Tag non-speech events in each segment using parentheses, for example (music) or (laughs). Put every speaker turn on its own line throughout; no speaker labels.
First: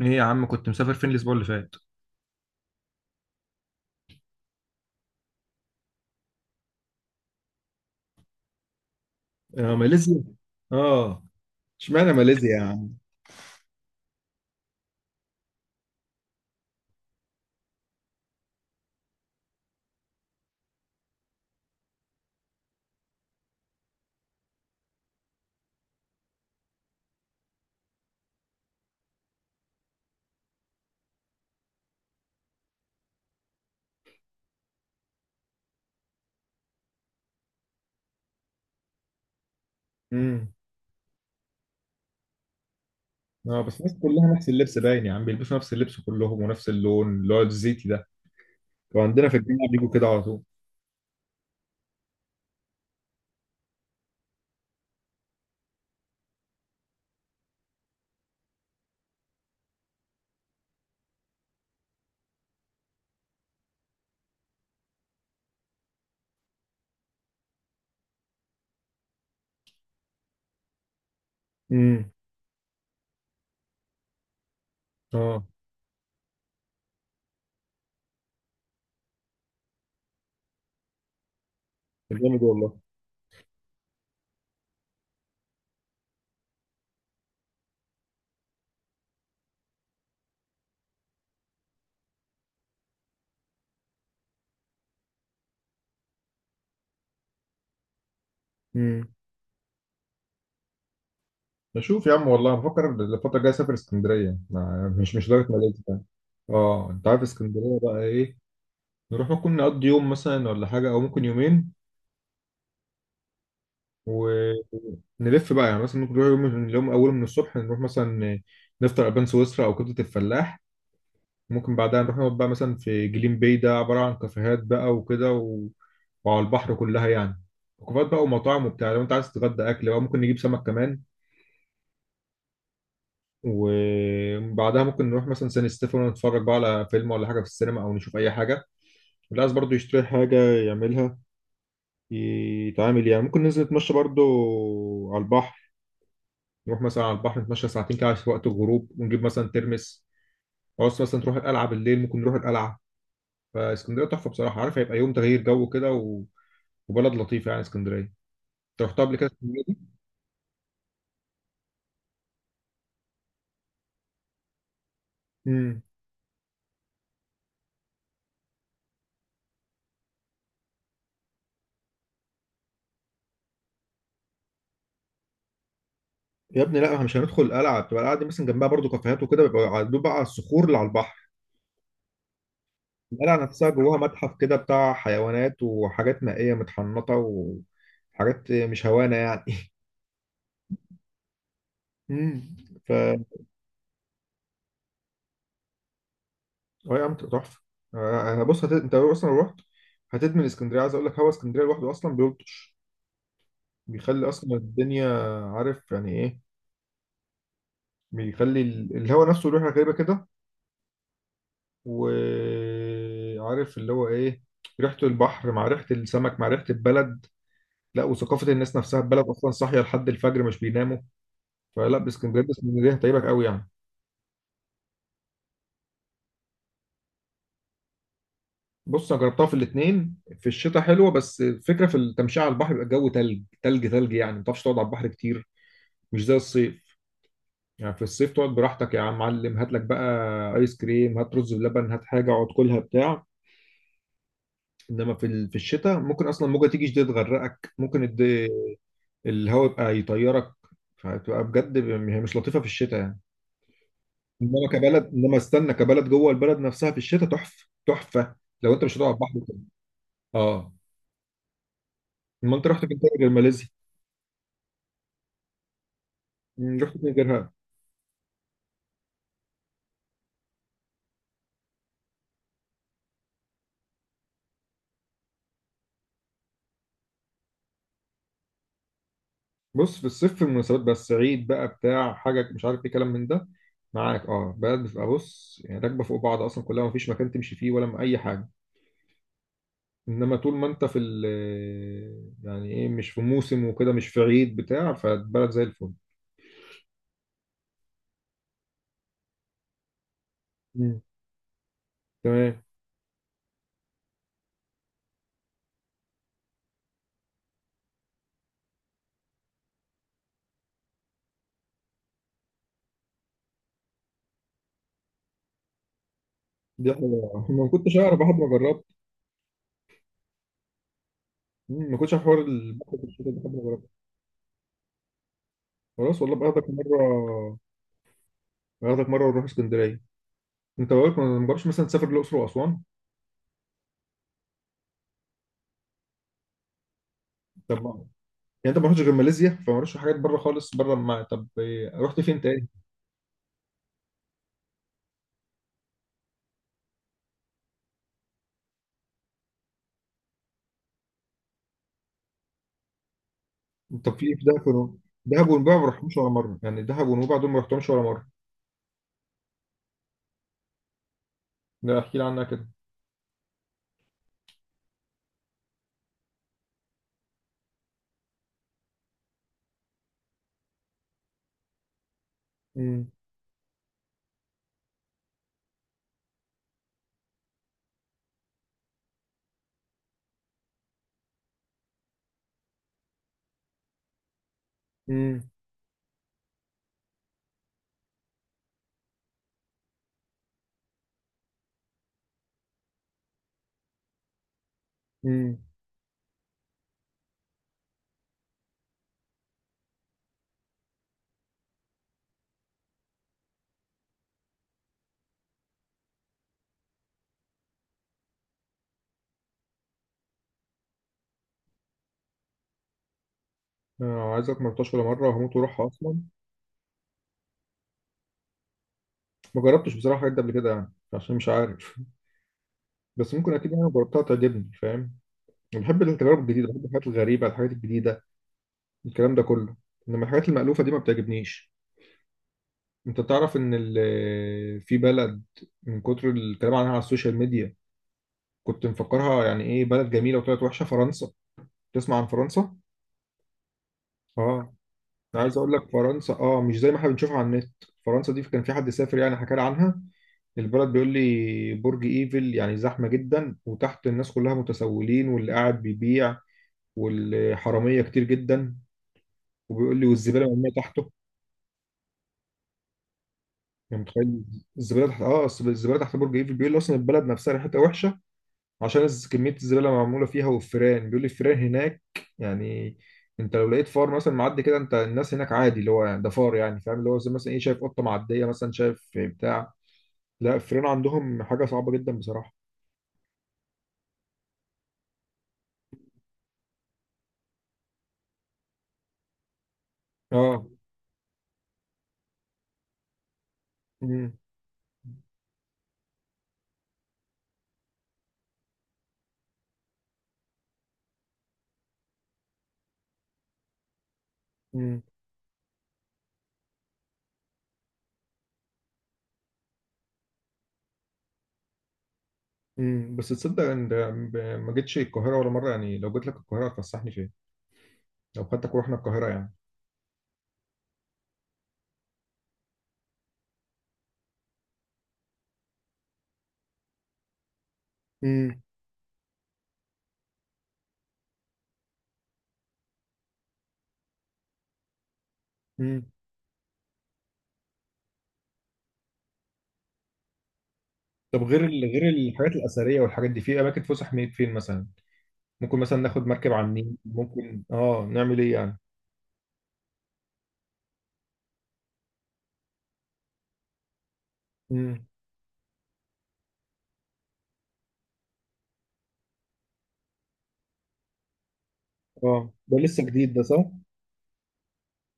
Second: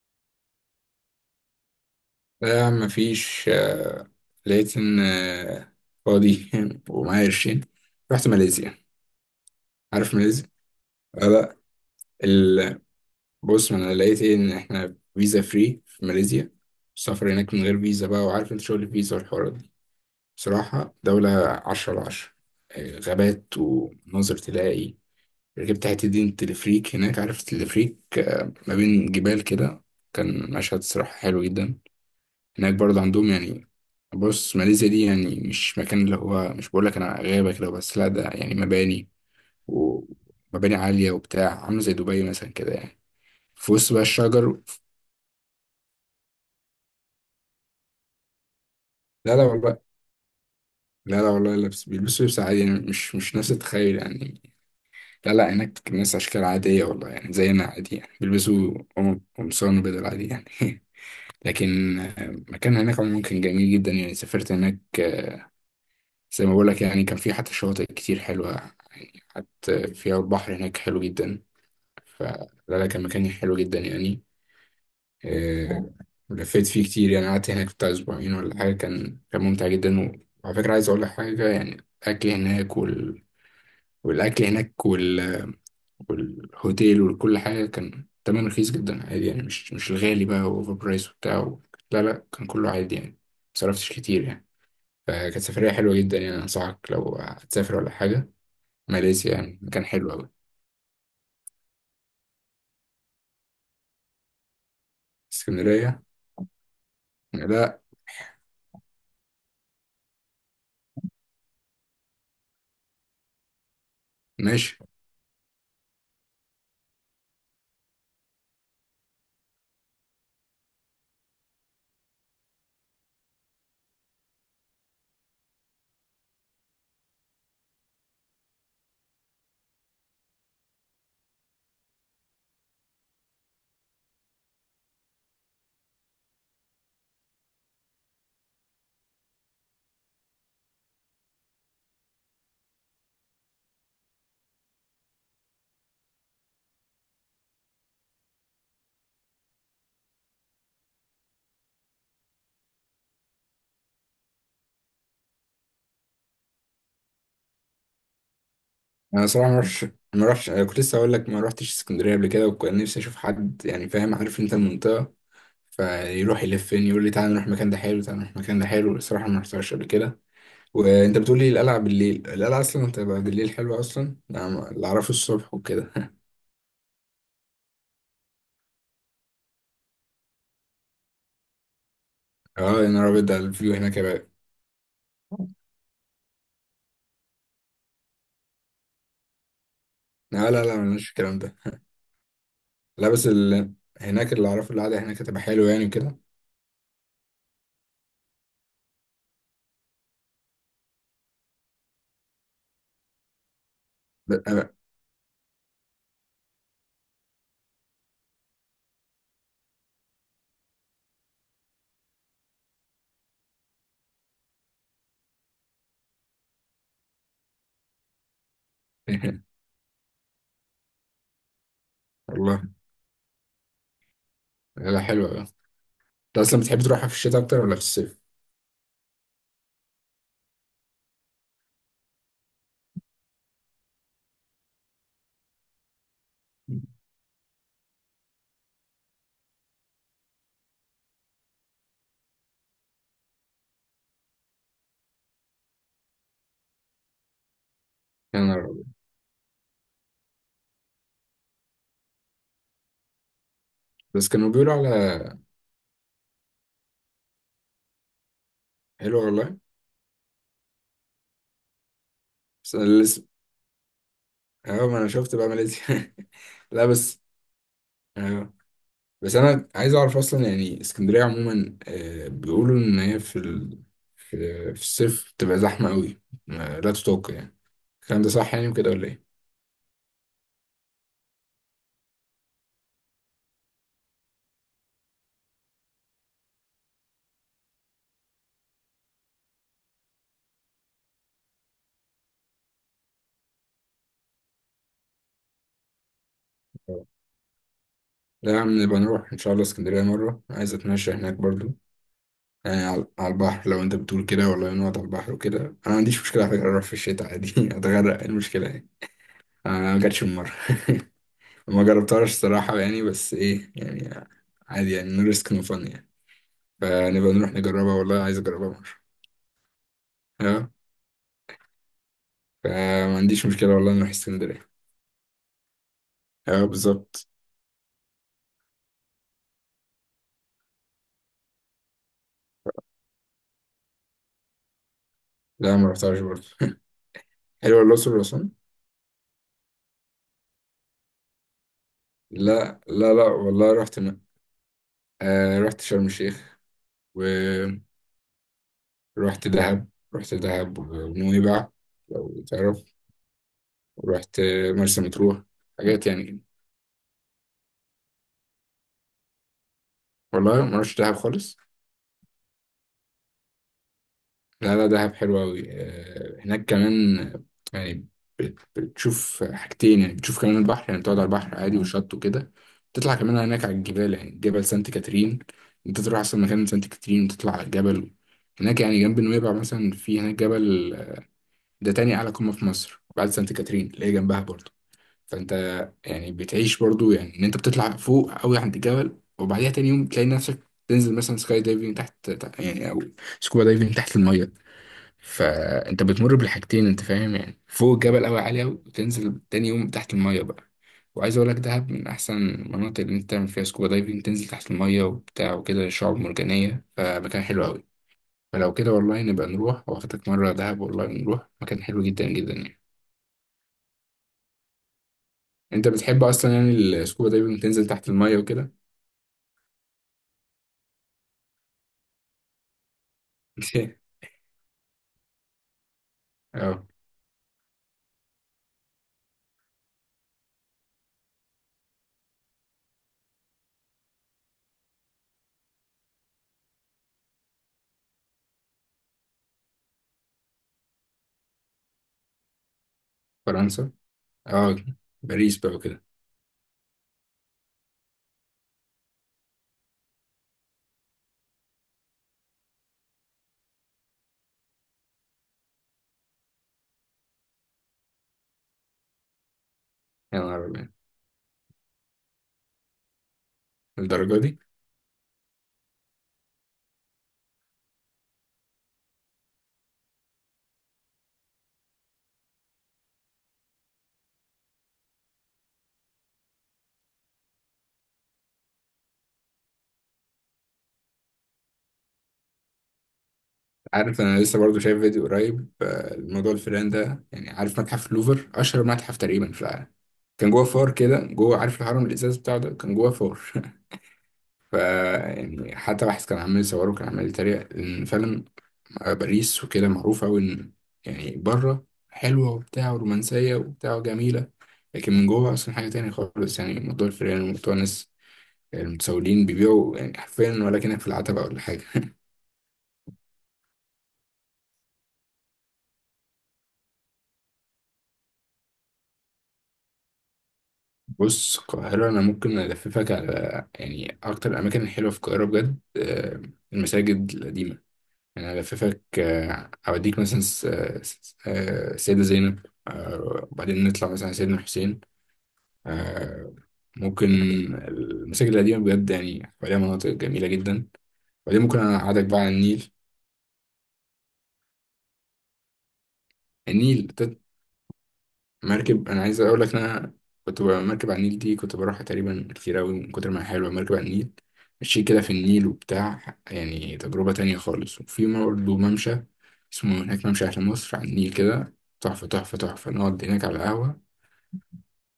ايه يا عم، كنت مسافر فين الاسبوع اللي فات؟
لا يا عم مفيش لقيت إن فاضي (laughs) ومعايا قرشين. رحت ماليزيا.
آه،
عارف
ماليزيا.
ماليزيا؟
اه.
آه، لا.
اشمعنى ماليزيا يا
ال...
عم؟
بص، ما أنا لقيت إيه إن إحنا فيزا فري في ماليزيا، السفر هناك من غير فيزا بقى، وعارف أنت شغل الفيزا والحوارات دي. بصراحة دولة 10/10. غابات ومناظر تلاقي. ركبت حتة دي تلفريك هناك، عارف التلفريك؟ ما بين جبال كده، كان مشهد صراحة حلو جدا. هناك برضه عندهم يعني، بص ماليزيا دي يعني مش مكان اللي هو، مش بقول لك انا غابة كده بس، لا، ده يعني مباني،
امم.
ومباني عالية وبتاع، عاملة زي دبي مثلا كده يعني.
اه،
في
بس
وسط
الناس
بقى
كلها نفس
الشجر.
اللبس باين يا عم، بيلبسوا نفس اللبس كلهم ونفس اللون اللي هو الزيتي ده. وعندنا
لا
في
لا
الجامعه بيجوا
والله.
كده على طول.
لا لا والله، لبس بيلبسوا لبس عادي يعني، مش نفس التخيل يعني. لا لا، هناك الناس أشكال عادية والله، يعني زينا عادي يعني، بيلبسوا قمصان وبدل عادي يعني. (laughs) لكن مكان هناك عموما كان جميل جدا يعني، سافرت هناك زي ما بقول لك يعني. كان في حتى شواطئ كتير حلوة يعني، حتى فيها البحر هناك حلو جدا.
امم.
فلا لا، كان مكان حلو جدا يعني.
اه،
آه، لفيت فيه كتير يعني، قعدت هناك بتاع أسبوعين ولا حاجة، كان ممتع جدا. وعلى فكرة عايز أقول لك حاجة يعني، الأكل
جامد والله.
هناك والأكل هناك والهوتيل وكل حاجة كان تمن رخيص جدا عادي يعني، مش الغالي بقى وأوفر برايس وبتاع. لا لا، كان كله عادي يعني، مصرفتش كتير يعني، فكانت سفرية حلوة جدا يعني. أنصحك لو هتسافر ولا حاجة،
امم.
ماليزيا يعني مكان حلو أوي.
بشوف يا عم والله، بفكر الفتره الجايه اسافر اسكندريه، مش لدرجه ماليزيا
اسكندرية؟
يعني. اه انت عارف اسكندريه
لا.
بقى ايه؟ نروح، ممكن نقضي يوم مثلا ولا حاجه، او ممكن يومين و.
ماشي.
نلف بقى، يعني مثلا ممكن نروح يوم من اليوم، أول من الصبح نروح مثلا نفطر ألبان سويسرا أو كبدة الفلاح. ممكن بعدها نروح نقعد بقى مثلا في جليم باي، ده عبارة عن كافيهات بقى وكده، و وعلى البحر كلها يعني، وكافيهات بقى ومطاعم وبتاع. لو أنت عايز تتغدى أكل بقى ممكن نجيب سمك كمان. وبعدها ممكن نروح مثلا سان ستيفانو، نتفرج بقى على فيلم ولا حاجة في السينما، أو نشوف أي حاجة اللي عايز برضه يشتري حاجة يعملها يتعامل يعني. ممكن ننزل نتمشى برضه على البحر، نروح مثلا على البحر نتمشى ساعتين كده في وقت الغروب، ونجيب مثلا ترمس. عاوز مثلا تروح القلعه بالليل، ممكن نروح القلعه. فاسكندريه تحفه بصراحه، عارف، هيبقى يوم تغيير جو كده، و وبلد لطيفه يعني اسكندريه. انت رحتها قبل
أنا
كده
صراحة ما
اسكندريه
رحتش.
دي؟
ما رحتش، أنا كنت لسه هقول لك ما رحتش اسكندرية قبل كده، وكان نفسي أشوف حد يعني فاهم، عارف أنت المنطقة،
امم.
فيروح يلفني يقول لي تعالى نروح المكان ده حلو، تعالى نروح المكان ده حلو. الصراحة ما رحتهاش قبل كده. وأنت بتقول لي القلعة بالليل؟ القلعة أصلا بتبقى بالليل حلوة، أصلا أنا اللي أعرفه الصبح وكده. (laughs)
يا ابني لا، احنا مش هندخل القلعه. بتبقى القلعه دي مثلا جنبها برضو كافيهات وكده، بيبقى دوب بقى على الصخور اللي على البحر.
أه يا نهار أبيض،
القلعه
ده
نفسها
الفيو هناك
جواها
يا بقى.
متحف كده بتاع حيوانات وحاجات مائيه متحنطه، وحاجات مش هوانه يعني.
لا لا لا، ملناش في الكلام ده.
(laughs)
لا
امم.
بس هناك اللي أعرفه القعدة هناك هتبقى حلوة يعني وكده.
اه يا عم، تبقى تحفه. انا بص انت اصلا، لو اصلا رحت هتدمن اسكندريه. عايز اقول لك، هوا اسكندريه لوحده اصلا بيلطش، بيخلي اصلا
ب-
الدنيا، عارف يعني ايه، بيخلي الهوا نفسه ريحه غريبه كده. وعارف اللي هو ايه؟ ريحه البحر مع ريحه السمك مع ريحه البلد. لا، وثقافه الناس نفسها، البلد اصلا
(laughs)
صاحيه لحد الفجر مش بيناموا. فلا، باسكندريه،
والله.
اسكندريه هتعيبك قوي يعني.
لا، حلوة. انت اصلا بتحب تروحها في الشتاء اكتر ولا في الصيف؟
بص انا جربتها في الاثنين. في الشتاء حلوه، بس الفكره في التمشيه على البحر، بيبقى الجو تلج تلج تلج، يعني ما تعرفش تقعد على البحر كتير، مش زي الصيف. يعني في الصيف تقعد براحتك يا عم معلم، هات لك بقى ايس كريم، هات رز بلبن، هات حاجه، اقعد، كلها بتاع. انما في في الشتاء ممكن اصلا موجه تيجي شديد تغرقك، ممكن
يا نهار أبيض.
الهواء يبقى يطيرك. فهتبقى بجد، هي مش لطيفه في الشتاء يعني.
بس كانوا بيقولوا على...
انما استنى، كبلد جوه البلد نفسها في الشتاء تحفه تحفه، لو انت مش هتقعد
حلوه
بحر
والله.
وكده. اه، ما انت
بس
رحت
انا
فين تاني
لسه،
غير ماليزيا؟
اه، ما انا شفت بقى ماليزيا. (laughs) لا
رحت فين
بس.
غيرها؟
اه بس انا عايز اعرف اصلا يعني، اسكندريه عموما بيقولوا ان هي في في في الصيف بتبقى زحمه قوي، لا تطاق يعني. الكلام ده صح يعني وكده ولا ايه؟
بص، في الصيف في المناسبات بس، عيد بقى بتاع حاجة مش عارف ايه كلام من ده، معاك؟ اه، بلد بتبقى، بص يعني راكبة فوق بعض أصلا، كلها مفيش مكان تمشي فيه ولا أي حاجة. إنما طول ما أنت في ال، يعني إيه، مش في موسم وكده، مش في عيد بتاع، فالبلد زي الفل.
اه. لا يا عم، نبقى نروح ان شاء الله اسكندريه مره، عايز
مم.
اتمشى هناك برضو،
تمام.
يعني على على البحر. لو انت بتقول كده والله، نقعد على البحر وكده. انا ما عنديش مشكله على فكره، اروح في الشتاء عادي. (laughs) اتغرق، إيه المشكله يعني؟ انا ما جاتش المره. (laughs) ما جربتهاش الصراحه يعني، بس ايه يعني؟ عادي يعني. نو ريسك نو فن يعني،
دي
فنبقى
حلوة،
نروح
ما
نجربها
كنتش أعرف
والله.
لحد
عايز
ما
اجربها مره.
جربت.
اه.
ما كنتش أعرف حوار البحر في
فما
الشتاء ده
عنديش
لحد ما
مشكله
جربت.
والله، نروح اسكندريه.
خلاص والله، باخدك
اه بالظبط.
مرة، باخدك مرة ونروح اسكندرية. أنت بقولك ما جربتش مثلا تسافر الأقصر وأسوان؟
لا ما رحتهاش برضه. (laughs) حلوه
طب،
الاقصر
يعني
واسوان.
انت ما رحتش غير ماليزيا؟ فما رحتش حاجات بره خالص، بره ما، طب إيه، رحت فين تاني؟
لا لا لا والله، رحت آه، رحت شرم الشيخ، ورحت دهب، رحت دهب ونويبع لو تعرف،
طب في إيه
ورحت
في دهب ونويبع؟
مرسى مطروح.
دهب ونويبع ما
حاجات
رحتهمش
يعني
ولا
كده.
مره، يعني دهب ونويبع دول ما رحتهمش ولا مره.
والله ما رحتش دهب خالص.
لا احكي لي عنها كده.
لا لا، دهب حلو أوي. هناك كمان يعني بتشوف حاجتين يعني، بتشوف كمان البحر يعني، بتقعد على البحر عادي والشط وكده.
امم.
تطلع كمان هناك على الجبال، يعني جبل سانت كاترين. انت تروح اصلا مكان سانت كاترين وتطلع على الجبل. هناك يعني جنب نويبع مثلا، في هناك جبل ده تاني أعلى قمة في مصر بعد سانت كاترين اللي هي جنبها برضه.
امم.
فانت يعني بتعيش برضه يعني، ان انت بتطلع فوق قوي عند الجبل، وبعديها تاني يوم تلاقي نفسك تنزل مثلا سكاي دايفنج، تحت يعني، او سكوبا دايفنج تحت المية.
امم.
فانت بتمر بالحاجتين انت فاهم يعني، فوق الجبل قوي عالي قوي، وتنزل تاني يوم تحت الميه بقى. وعايز اقول لك دهب من احسن المناطق اللي انت تعمل فيها سكوبا دايفنج، تنزل تحت الميه وبتاع وكده، شعاب مرجانيه، فمكان حلو قوي. فلو كده والله، نبقى نروح واخدك مره دهب والله، نروح مكان حلو جدا جدا يعني.
آه، عايزك، ما رحتهاش ولا مره وهموت واروحها
انت
اصلا.
بتحب اصلا يعني السكوبا دايفنج، تنزل تحت الميه وكده؟
ما جربتش بصراحه الحاجات دي قبل كده، يعني عشان مش عارف. (laughs) بس ممكن اكيد انا
(laughs)
جربتها تعجبني، فاهم؟ انا بحب التجارب الجديده،
اه.
بحب الحاجات الغريبه، الحاجات الجديده، الكلام ده كله. انما الحاجات المألوفه دي ما بتعجبنيش. انت تعرف ان في بلد من كتر الكلام عنها على السوشيال ميديا كنت مفكرها يعني ايه بلد جميله، وطلعت وحشه: فرنسا. تسمع عن فرنسا؟
فرنسا؟
اه.
اه.
انا عايز
باريس
اقول
بقى
لك،
وكده.
فرنسا اه، مش زي ما احنا بنشوفها على النت. فرنسا دي كان في حد سافر يعني حكى لي عنها البلد، بيقول لي برج ايفل يعني زحمه جدا، وتحت الناس كلها متسولين واللي قاعد بيبيع، والحراميه كتير جدا. وبيقول لي
يا
والزباله
نهار
مرميه
أبيض،
تحته، يعني
الدرجه
متخيل؟
دي.
الزباله تحت برج ايفل. بيقول لي اصلا البلد نفسها ريحتها وحشه عشان كمية الزبالة اللي معمولة فيها. والفيران، بيقول لي الفيران هناك، يعني انت لو لقيت فار مثلا معدي كده، انت الناس هناك عادي، اللي هو ده فار، يعني فاهم؟ اللي هو زي مثلا ايه، شايف قطة معدية مثلا، شايف بتاع. لا، الفيران عندهم حاجة صعبة جدا بصراحة.
عارف انا لسه برضو شايف فيديو قريب، الموضوع الفيران ده يعني. عارف متحف لوفر؟ اشهر متحف تقريبا في العالم. كان جوه
اه.
فار كده جوه، عارف الهرم الازاز بتاعه ده، كان جوه فار. (laughs)
امم.
ف يعني حتى واحد كان عمال يصوره، كان عمال يتريق ان فعلا باريس وكده معروفه قوي ان يعني بره حلوه وبتاع، ورومانسيه وبتاع، جميله،
امم.
لكن من جوه اصلا حاجه تانية خالص، يعني موضوع الفيران وموضوع الناس المتسولين بيبيعوا يعني حرفيا ولكنك في العتبه ولا حاجه.
امم، بس تصدق ان ده، ما جيتش القاهرة ولا مرة؟ يعني لو جيت لك القاهرة هتفسحني فين، لو خدتك ورحنا القاهرة يعني؟
بص القاهرة، أنا ممكن ألففك على يعني أكتر الأماكن الحلوة في القاهرة بجد، المساجد القديمة. يعني
امم.
ألففك، أوديك مثلا السيدة زينب، وبعدين نطلع مثلا على سيدنا الحسين.
امم.
آه، ممكن، المساجد القديمة بجد يعني عليها مناطق جميلة جدا.
طب
وبعدين
غير
ممكن أنا
غير
أقعدك بقى على
الحاجات
النيل.
الأثرية والحاجات دي، في أماكن فسح فين مثلا؟ ممكن مثلا ناخد مركب على النيل،
النيل،
ممكن اه نعمل ايه يعني؟
مركب، انا عايز اقول لك ان انا كنت مركب على النيل دي كنت بروحها تقريبا كتير قوي، من كتر ما هي حلوه مركب على النيل. مشي
امم.
كده في النيل وبتاع، يعني تجربه تانية خالص. وفي برضه ممشى، اسمه هناك ممشى اهل مصر على النيل كده. تحفه
اه،
تحفه
ده
تحفه،
لسه
نقعد
جديد ده،
هناك على
صح؟
قهوه.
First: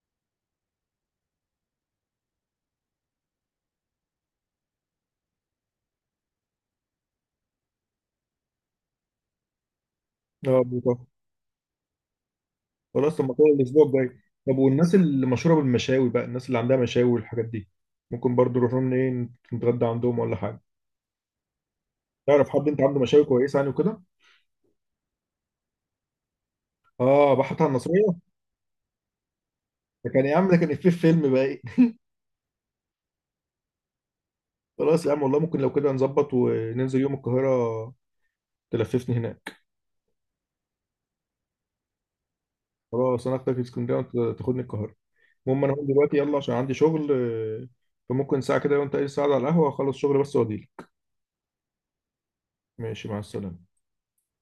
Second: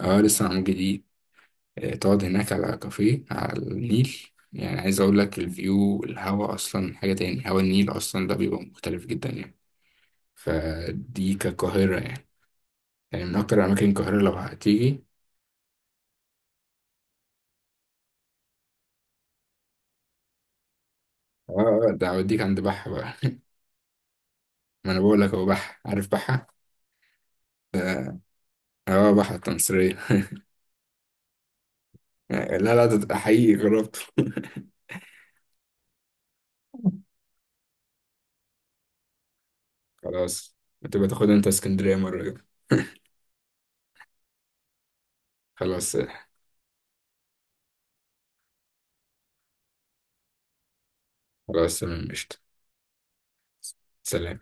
اه، لسه معمول جديد. تقعد هناك على كافيه على النيل. يعني عايز اقول لك، الفيو، الهوا اصلا حاجه تاني، هوا النيل اصلا ده بيبقى مختلف جدا يعني.
اه، بيطلع.
فدي كقاهره يعني.
خلاص،
يعني
طب ما
من
كده
اكتر
الاسبوع
اماكن
الجاي.
القاهره لو
طب والناس
هتيجي.
اللي مشهوره بالمشاوي بقى، الناس اللي عندها مشاوي والحاجات دي، ممكن برضو نروح لهم، ايه، نتغدى عندهم ولا حاجه؟
اه. ده هوديك
تعرف
عند
حد انت
بحة
عنده
بقى.
مشاوي
(laughs)
كويسه يعني وكده؟
ما انا بقول لك هو بحة، عارف بحة.
اه، بحط على النصريه.
اه، بحة التمصرية.
ده كان يا
(laughs)
عم، ده كان إفيه في فيلم بقى ايه.
لا لا، ده حقيقي جربته. (laughs)
(laughs) خلاص يا عم والله، ممكن لو كده نظبط وننزل يوم القاهره تلففني هناك.
خلاص، بتبقى تاخد انت اسكندرية مرة كده. (laughs)
خلاص، انا اخدك اسكندريه وانت تاخدني القاهره. المهم، انا هقوم
خلاص.
دلوقتي يلا عشان عندي شغل. فممكن ساعه كده، وانت ايه ساعه على القهوه، اخلص شغل بس واجيلك.
خلاص تمام قشطة.
ماشي، مع السلامه.
سلام.